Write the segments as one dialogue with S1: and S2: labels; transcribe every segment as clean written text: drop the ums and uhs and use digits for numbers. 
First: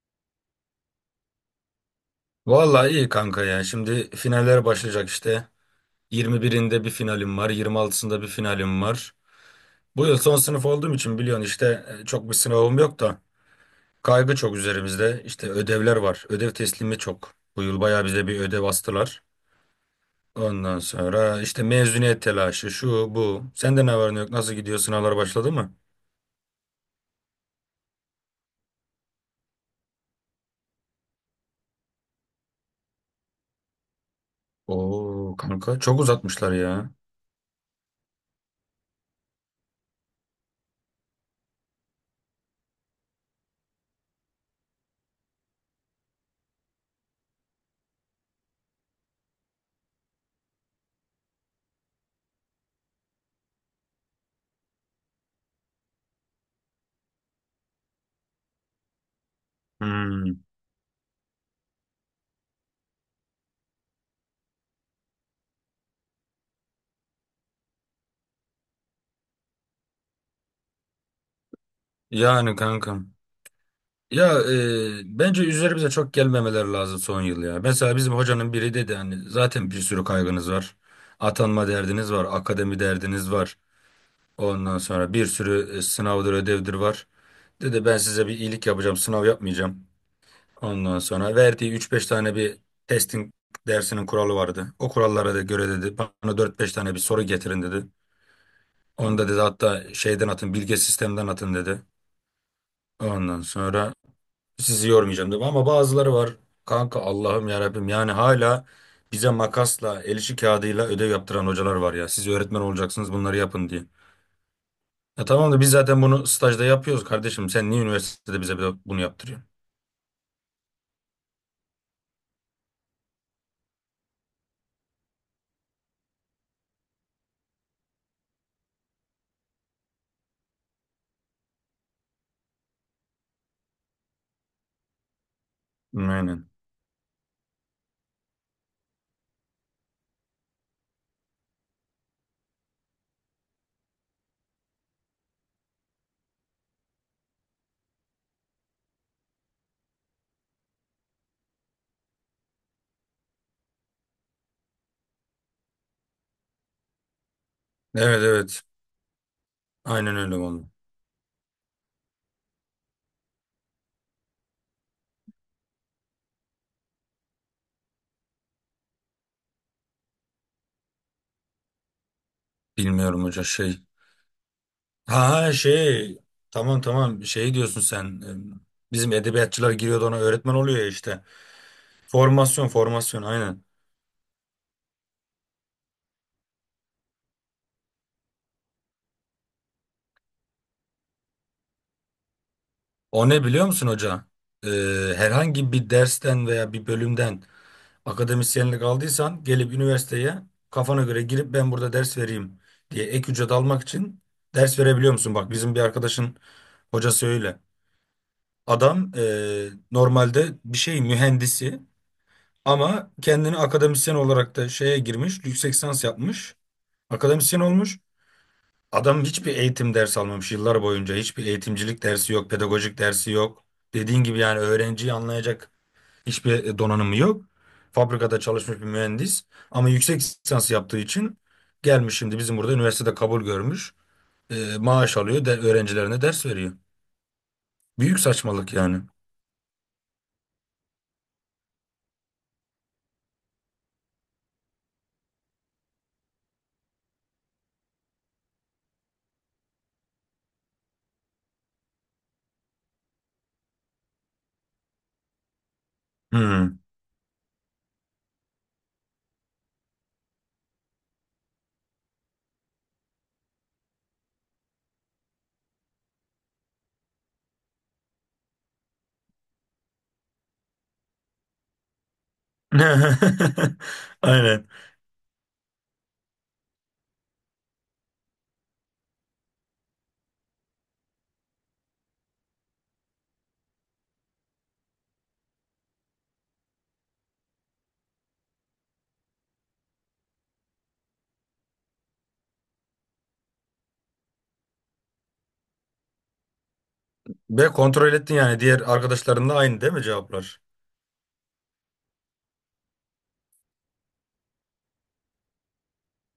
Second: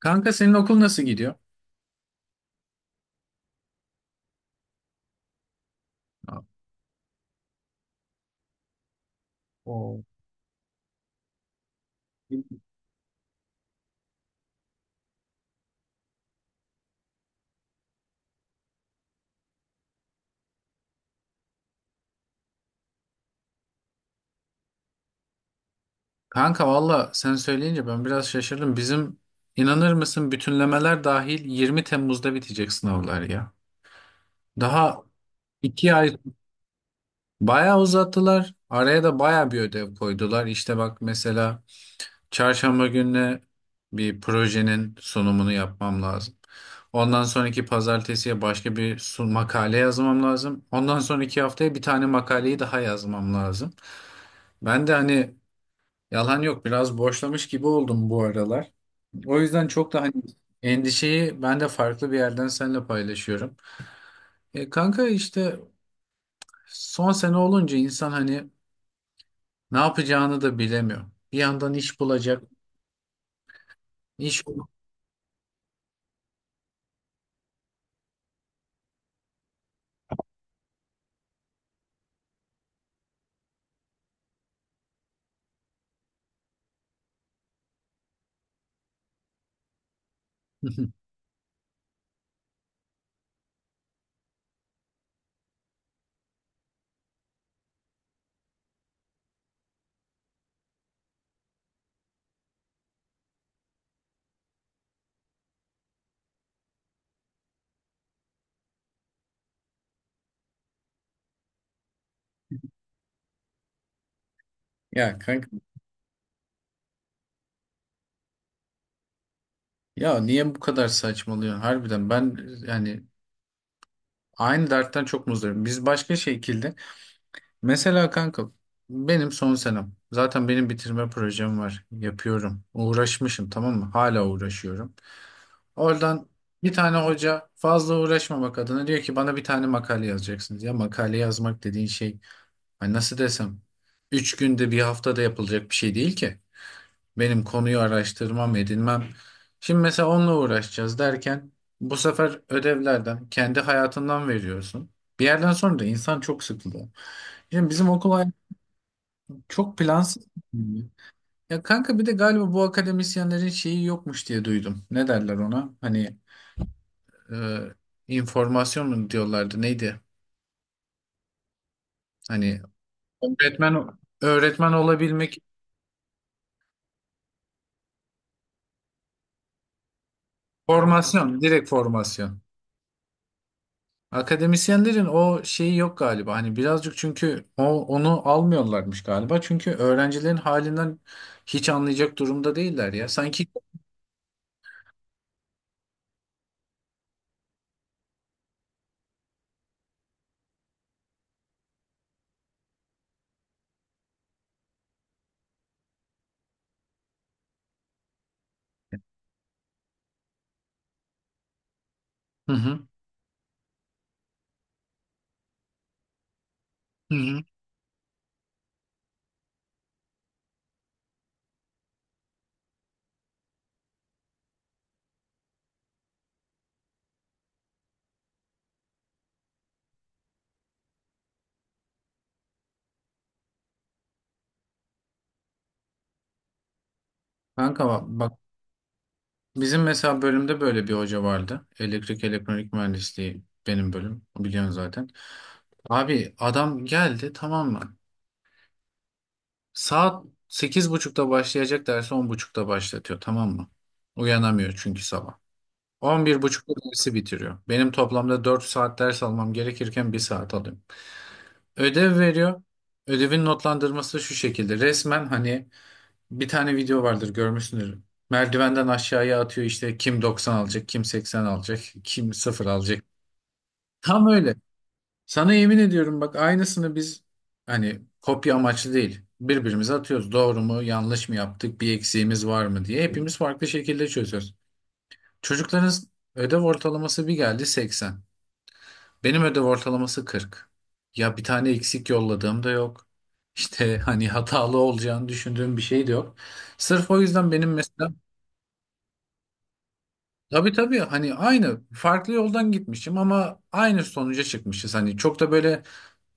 S1: Kanka, senin okul nasıl gidiyor?
S2: Vallahi iyi kanka ya. Şimdi finaller başlayacak işte. 21'inde bir finalim var, 26'sında bir finalim var.
S1: Oo.
S2: Bu yıl son sınıf olduğum için biliyorsun işte çok bir sınavım yok da kaygı çok üzerimizde. İşte ödevler var. Ödev teslimi çok. Bu yıl bayağı bize bir ödev astılar. Ondan sonra işte mezuniyet telaşı, şu bu. Sende ne var ne yok? Nasıl gidiyor? Sınavlar başladı mı?
S1: Kanka, valla sen söyleyince ben biraz şaşırdım. Bizim, inanır mısın, bütünlemeler dahil 20 Temmuz'da bitecek sınavlar ya. Daha
S2: Oo kanka
S1: iki
S2: çok
S1: ay
S2: uzatmışlar ya.
S1: bayağı uzattılar. Araya da bayağı bir ödev koydular. İşte bak, mesela çarşamba gününe bir projenin sunumunu yapmam lazım. Ondan sonraki pazartesiye başka bir makale yazmam lazım. Ondan sonraki haftaya bir tane makaleyi daha yazmam lazım. Ben de hani, yalan yok, biraz boşlamış gibi oldum bu aralar. O yüzden çok da hani
S2: Hmm.
S1: endişeyi ben de farklı bir yerden seninle paylaşıyorum. Kanka işte son sene olunca insan hani ne yapacağını da bilemiyor. Bir yandan iş bulacak,
S2: Yani kankam. Ya
S1: iş
S2: bence üzerimize çok gelmemeleri lazım son yıl ya. Mesela bizim hocanın biri dedi hani zaten bir sürü kaygınız var. Atanma derdiniz var, akademi derdiniz var. Ondan sonra bir sürü sınavdır, ödevdir var. Dedi ben size bir iyilik yapacağım, sınav yapmayacağım. Ondan sonra verdiği üç beş tane bir testing dersinin kuralı vardı. O kurallara da göre dedi bana dört beş tane bir soru getirin dedi. Onu da dedi hatta şeyden atın, bilge sistemden atın dedi. Ondan sonra sizi yormayacağım dedim ama bazıları var. Kanka Allah'ım ya Rabbim yani hala bize makasla, el işi kağıdıyla ödev yaptıran hocalar var ya. Siz öğretmen olacaksınız bunları yapın diye.
S1: Ya
S2: Ya
S1: kanka,
S2: tamam da biz zaten bunu stajda yapıyoruz kardeşim. Sen niye üniversitede bize bunu yaptırıyorsun?
S1: ya niye bu kadar saçmalıyorsun harbiden? Ben, yani, aynı dertten çok muzdarım. Biz başka şekilde, mesela kanka, benim son senem zaten, benim bitirme projem var, yapıyorum, uğraşmışım, tamam mı, hala uğraşıyorum. Oradan
S2: Aynen.
S1: bir tane hoca, fazla uğraşma bak adına, diyor ki bana bir tane makale yazacaksınız. Ya makale yazmak dediğin şey, hani nasıl desem, 3 günde bir haftada yapılacak bir şey değil ki. Benim konuyu araştırmam, edinmem. Şimdi mesela onunla uğraşacağız derken, bu sefer ödevlerden kendi hayatından veriyorsun. Bir yerden sonra da insan çok sıkılıyor. Şimdi bizim okul
S2: Evet,
S1: hayatı
S2: evet.
S1: çok
S2: Aynen
S1: plansız.
S2: öyle oldu.
S1: Ya kanka, bir de galiba bu akademisyenlerin şeyi yokmuş diye duydum. Ne derler ona? Hani, e, informasyon mu diyorlardı, neydi? Hani
S2: Bilmiyorum hoca şey.
S1: öğretmen
S2: Ha
S1: olabilmek,
S2: ha, şey. Tamam, tamam, şey diyorsun sen. Bizim edebiyatçılar giriyordu ona öğretmen oluyor ya işte.
S1: formasyon, direkt formasyon.
S2: Formasyon, formasyon, aynen.
S1: Akademisyenlerin o şeyi yok galiba. Hani birazcık, çünkü o, onu almıyorlarmış galiba. Çünkü öğrencilerin halinden hiç anlayacak durumda değiller ya.
S2: O ne
S1: Sanki.
S2: biliyor musun hoca? Ee, Herhangi bir dersten veya bir bölümden akademisyenlik aldıysan gelip üniversiteye kafana göre girip ben burada ders vereyim diye ek ücret almak için ders verebiliyor musun? Bak bizim bir arkadaşın hocası öyle. Adam normalde bir şey mühendisi
S1: Hı hı.
S2: ama kendini akademisyen olarak da şeye girmiş, yüksek lisans yapmış,
S1: Hı hı.
S2: akademisyen olmuş. Adam hiçbir eğitim ders almamış yıllar boyunca. Hiçbir eğitimcilik dersi yok, pedagojik dersi yok. Dediğin gibi yani öğrenciyi anlayacak hiçbir donanımı yok. Fabrikada çalışmış bir mühendis ama yüksek lisans yaptığı için gelmiş şimdi bizim burada üniversitede kabul görmüş. Maaş alıyor, öğrencilerine ders veriyor.
S1: Kanka bak,
S2: Büyük
S1: bak,
S2: saçmalık yani.
S1: bizim mesela bölümde böyle bir hoca vardı. Elektrik elektronik mühendisliği benim bölüm, biliyorsun zaten. Abi adam geldi, tamam mı? Saat 8.30'da başlayacak dersi 10.30'da başlatıyor, tamam mı? Uyanamıyor çünkü sabah. 11.30'da
S2: Hmm.
S1: dersi bitiriyor. Benim toplamda 4 saat ders almam gerekirken bir saat alıyorum. Ödev veriyor. Ödevin notlandırması şu şekilde: resmen hani, bir tane video vardır görmüşsündür, merdivenden aşağıya atıyor işte, kim 90 alacak, kim 80 alacak, kim 0 alacak. Tam öyle.
S2: Aynen.
S1: Sana yemin ediyorum, bak aynısını biz, hani kopya amaçlı değil, birbirimize atıyoruz. Doğru mu yanlış mı yaptık, bir eksiğimiz var mı diye hepimiz farklı şekilde çözüyoruz. Çocukların ödev ortalaması bir geldi 80. Benim ödev ortalaması 40. Ya bir tane eksik yolladığım da yok. İşte hani hatalı olacağını düşündüğüm bir şey de yok. Sırf o yüzden
S2: Ve
S1: benim
S2: kontrol
S1: mesela.
S2: ettin yani diğer arkadaşlarınla aynı değil mi cevaplar?
S1: Tabii tabii, hani aynı, farklı yoldan gitmişim ama aynı sonuca çıkmışız. Hani çok da böyle,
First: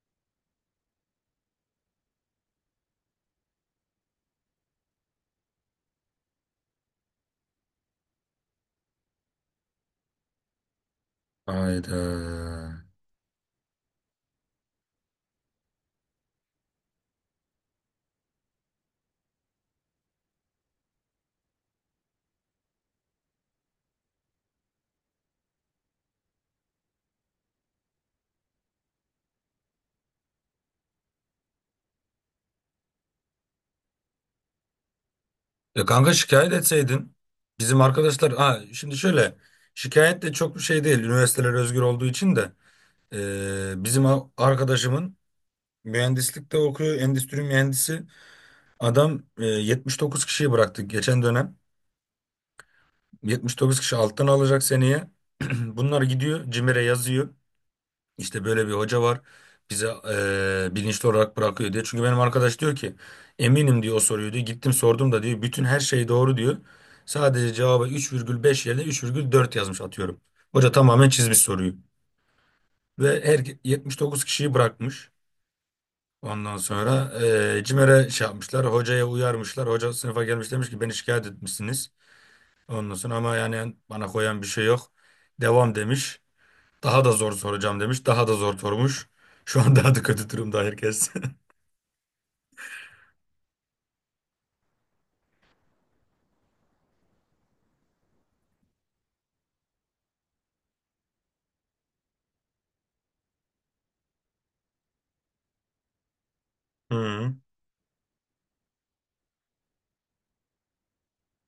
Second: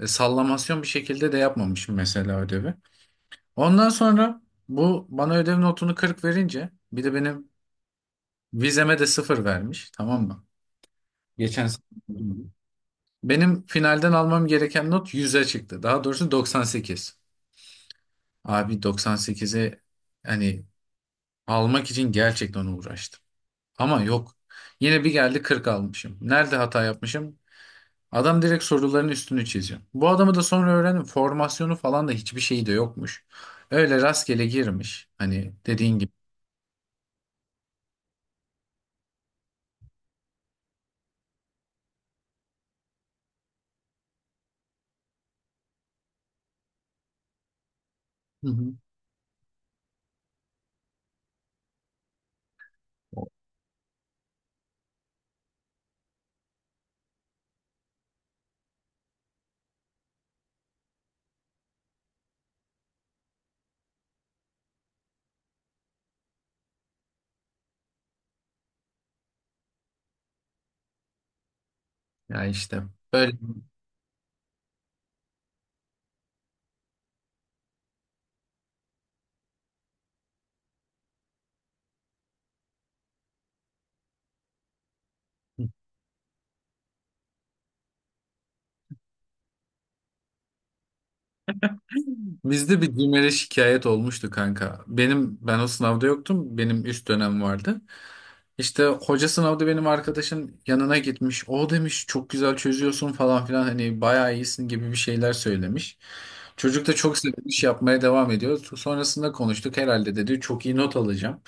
S1: Sallamasyon bir şekilde de yapmamışım mesela ödevi. Ondan sonra bu bana ödev notunu 40 verince, bir de benim vizeme de 0 vermiş, tamam mı? Geçen sene.
S2: Hayda.
S1: Benim finalden almam gereken not 100'e çıktı. Daha doğrusu 98. Abi, 98'e hani almak için gerçekten uğraştım. Ama yok. Yine bir geldi, 40 almışım. Nerede hata yapmışım? Adam direkt soruların üstünü çiziyor. Bu adamı da sonra öğrendim, formasyonu falan da hiçbir şeyi de yokmuş. Öyle rastgele girmiş, hani
S2: Ya
S1: dediğin gibi.
S2: kanka şikayet etseydin bizim arkadaşlar ha şimdi şöyle şikayet de çok bir şey değil üniversiteler özgür olduğu için de. Bizim arkadaşımın mühendislikte okuyor endüstri mühendisi
S1: Hı hı.
S2: adam 79 kişiyi bıraktık geçen dönem. 79 kişi alttan alacak seneye bunlar gidiyor CİMER'e yazıyor. İşte böyle bir hoca var bize bilinçli olarak bırakıyor diye. Çünkü benim arkadaş diyor ki eminim diyor o soruyu diyor. Gittim sordum da diyor bütün her şey doğru diyor. Sadece cevaba 3,5 yerine 3,4 yazmış atıyorum. Hoca tamamen çizmiş soruyu.
S1: Ya işte
S2: Ve
S1: böyle.
S2: her 79 kişiyi bırakmış. Ondan sonra CİMER'e şey yapmışlar. Hocaya uyarmışlar. Hoca sınıfa gelmiş demiş ki beni şikayet etmişsiniz. Ondan sonra ama yani bana koyan bir şey yok. Devam demiş. Daha da zor soracağım demiş. Daha da zor sormuş. Şu an daha da kötü durumda herkes.
S1: Bizde bir CİMER'e şikayet olmuştu kanka. Benim, ben o sınavda yoktum, benim üst dönem vardı. İşte hoca sınavda benim arkadaşın yanına gitmiş. O demiş çok güzel çözüyorsun falan filan, hani bayağı iyisin gibi bir şeyler söylemiş. Çocuk da çok
S2: Hı.
S1: sevinmiş, yapmaya devam ediyor. Sonrasında konuştuk, herhalde dedi çok iyi not alacağım.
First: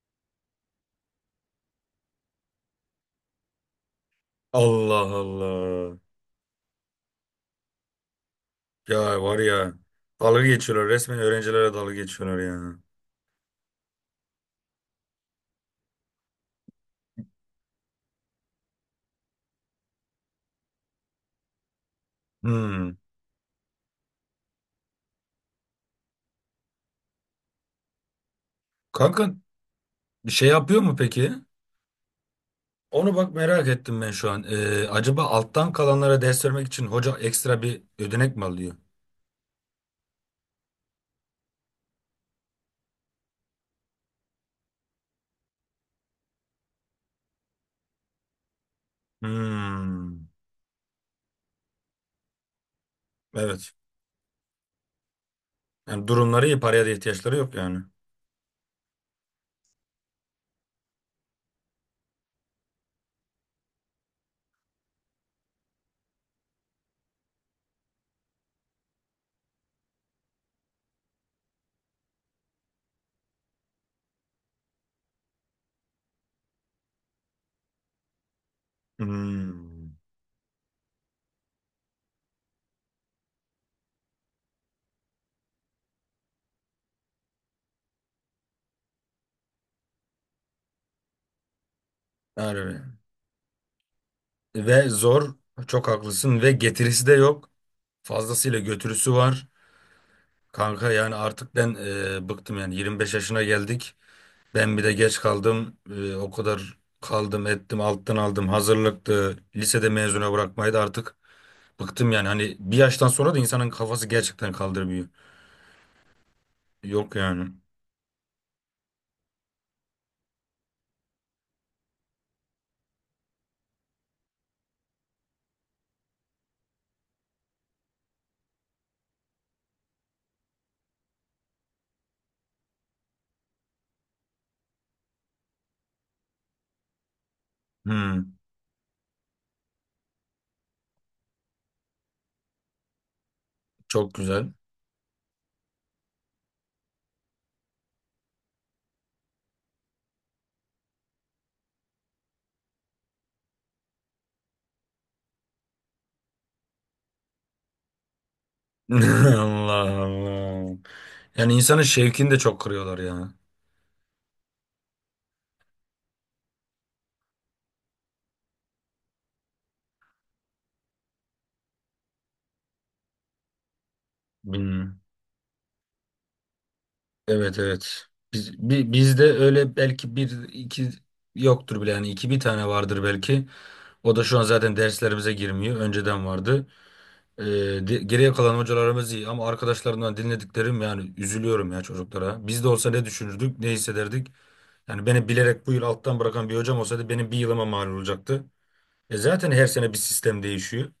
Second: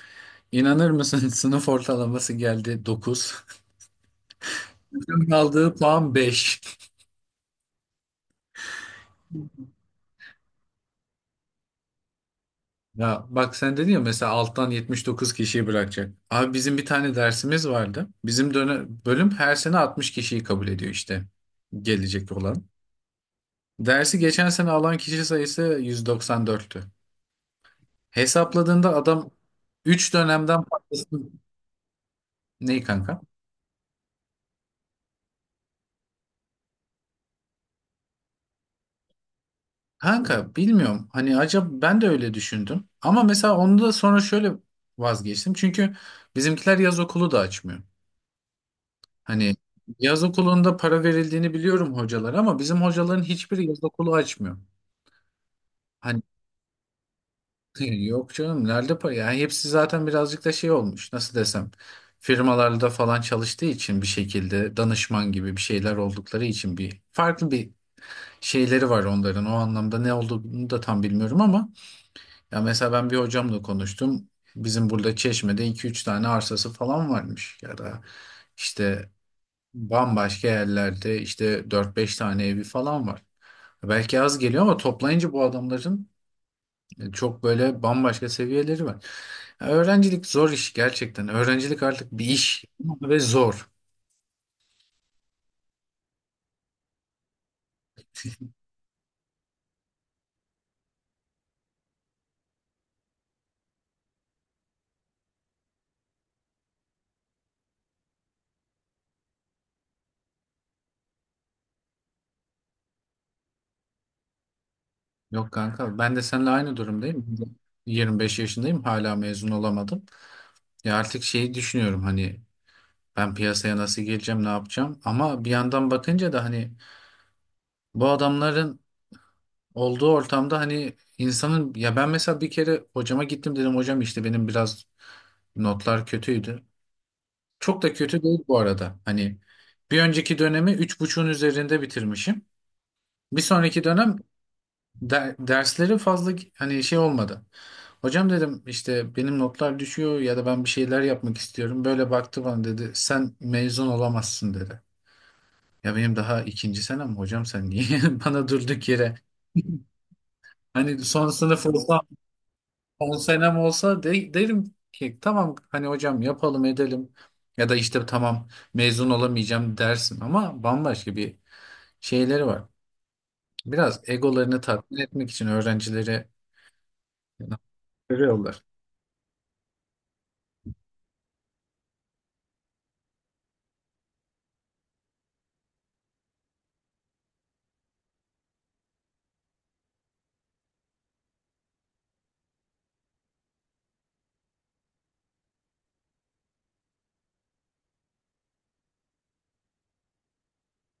S1: İnanır mısın, sınıf ortalaması geldi 9.
S2: Allah,
S1: Bütün aldığı
S2: Allah.
S1: puan 5.
S2: Ya var ya. Dalga geçiyorlar. Resmen öğrencilere dalga geçiyorlar ya.
S1: Ya bak sen dedin ya, mesela alttan 79 kişiyi bırakacak. Abi, bizim bir tane dersimiz vardı. Bizim dönem, bölüm her sene 60 kişiyi kabul ediyor işte, gelecek olan.
S2: Hı.
S1: Dersi geçen sene alan kişi sayısı 194'tü. Hesapladığında adam
S2: Kanka
S1: 3
S2: bir şey
S1: dönemden
S2: yapıyor mu
S1: fazlasını...
S2: peki?
S1: Neyi
S2: Onu
S1: kanka?
S2: bak merak ettim ben şu an. Acaba alttan kalanlara ders vermek için hoca ekstra bir ödenek mi alıyor?
S1: Kanka bilmiyorum. Hani acaba, ben de öyle düşündüm. Ama mesela onu da sonra şöyle vazgeçtim. Çünkü bizimkiler yaz okulu da açmıyor. Hani yaz
S2: Hmm.
S1: okulunda para verildiğini biliyorum hocalar, ama bizim hocaların hiçbiri
S2: Evet.
S1: yaz okulu açmıyor.
S2: Yani
S1: Hani
S2: durumları iyi. Paraya da ihtiyaçları yok yani.
S1: yok canım, nerede para? Yani hepsi zaten birazcık da şey olmuş. Nasıl desem? Firmalarda falan çalıştığı için, bir şekilde danışman gibi bir şeyler oldukları için, bir farklı bir şeyleri var onların. O anlamda ne olduğunu da tam bilmiyorum ama. Ya mesela ben bir hocamla konuştum. Bizim burada Çeşme'de iki üç tane arsası falan varmış, ya da işte
S2: Hmm.
S1: bambaşka yerlerde, işte dört beş tane evi falan var. Belki az geliyor ama toplayınca bu adamların e, çok böyle bambaşka seviyeleri var. Ya öğrencilik zor iş gerçekten. Öğrencilik artık bir iş
S2: Yani.
S1: ve zor.
S2: Ve zor. Çok haklısın. Ve getirisi de yok. Fazlasıyla götürüsü var. Kanka yani artık ben bıktım yani 25 yaşına geldik. Ben bir de geç kaldım. O kadar kaldım ettim alttan aldım hazırlıktı. Lisede mezuna bırakmayı da artık bıktım yani. Hani bir yaştan sonra da insanın kafası gerçekten kaldırmıyor.
S1: Yok kanka, ben de seninle aynı
S2: Yok
S1: durumdayım.
S2: yani.
S1: 25 yaşındayım, hala mezun olamadım. Ya artık şeyi düşünüyorum, hani ben piyasaya nasıl gireceğim, ne yapacağım? Ama bir yandan bakınca da hani bu adamların olduğu ortamda hani insanın. Ya ben mesela bir kere hocama gittim, dedim hocam işte benim biraz notlar kötüydü. Çok da kötü
S2: Hmm,
S1: değil bu arada. Hani bir önceki dönemi 3,5'un üzerinde bitirmişim. Bir sonraki
S2: Çok
S1: dönem
S2: güzel.
S1: dersleri fazla hani şey olmadı. Hocam dedim, işte benim notlar düşüyor, ya da ben bir şeyler yapmak istiyorum. Böyle baktı bana, dedi sen mezun olamazsın dedi. Ya benim daha ikinci senem hocam, sen niye bana durduk yere?
S2: Allah, Allah.
S1: Hani son
S2: Yani
S1: sınıf
S2: insanın
S1: olsa,
S2: şevkini de çok kırıyorlar
S1: son senem olsa, de, derim ki tamam hani hocam yapalım edelim, ya da işte tamam mezun olamayacağım dersin, ama bambaşka bir şeyleri var. Biraz egolarını
S2: ya.
S1: tatmin etmek için öğrencileri
S2: Evet, evet.
S1: görüyorlar.
S2: Bizde öyle belki bir iki yoktur bile yani iki bir tane vardır belki. O da şu an zaten derslerimize girmiyor. Önceden vardı. Ee, Geriye kalan hocalarımız iyi ama arkadaşlarımdan dinlediklerim yani üzülüyorum ya çocuklara. Biz de olsa ne düşünürdük, ne hissederdik? Yani beni bilerek bu yıl alttan bırakan bir hocam olsaydı benim bir yılıma mal olacaktı. E zaten her sene bir sistem değişiyor.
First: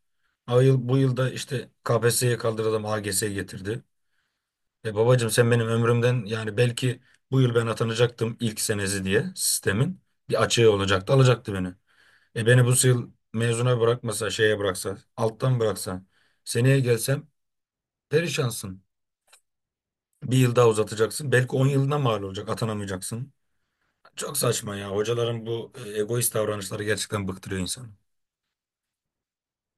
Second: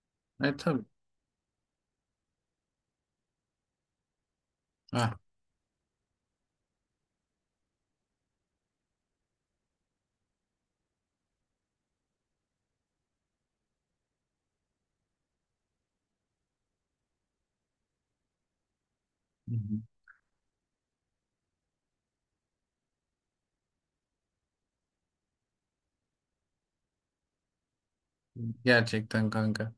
S1: E tabii.
S2: Bu yılda işte KPSS'ye kaldıralım AGS getirdi. E
S1: Ha.
S2: babacığım sen benim ömrümden yani belki bu yıl ben atanacaktım ilk senesi diye sistemin bir açığı olacaktı alacaktı beni. E beni bu yıl mezuna bırakmasa şeye bıraksa alttan bıraksa seneye gelsem perişansın.
S1: Hı hı.
S2: Bir yıl daha uzatacaksın belki 10 yılına mal olacak atanamayacaksın. Çok saçma ya hocaların bu egoist davranışları gerçekten bıktırıyor insanı.
S1: Gerçekten kanka.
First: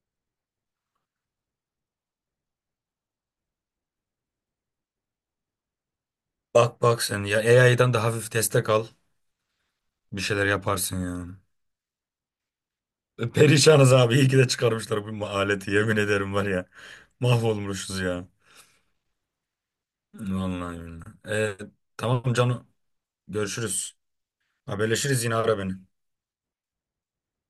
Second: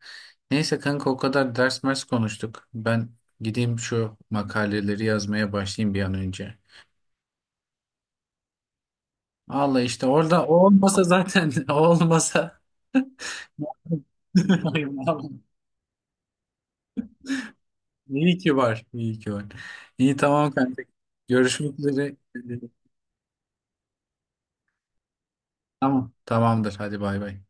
S1: Neyse kanka, o kadar ders mers konuştuk. Ben gideyim şu makaleleri yazmaya başlayayım bir an önce.
S2: Bak, bak sen ya AI'dan da hafif destek al
S1: Vallahi işte
S2: bir
S1: orada
S2: şeyler
S1: o
S2: yaparsın
S1: olmasa
S2: ya.
S1: zaten o olmasa
S2: Perişanız abi. İyi ki de
S1: Ay,
S2: çıkarmışlar bu
S1: vallahi.
S2: aleti. Yemin ederim var ya. Mahvolmuşuz ya.
S1: İyi ki var. İyi ki var. İyi, tamam
S2: Vallahi
S1: kanka.
S2: billahi.
S1: Görüşmek üzere.
S2: Tamam Canu. Görüşürüz. Haberleşiriz yine ara beni.
S1: Tamam. Tamamdır. Hadi bay bay.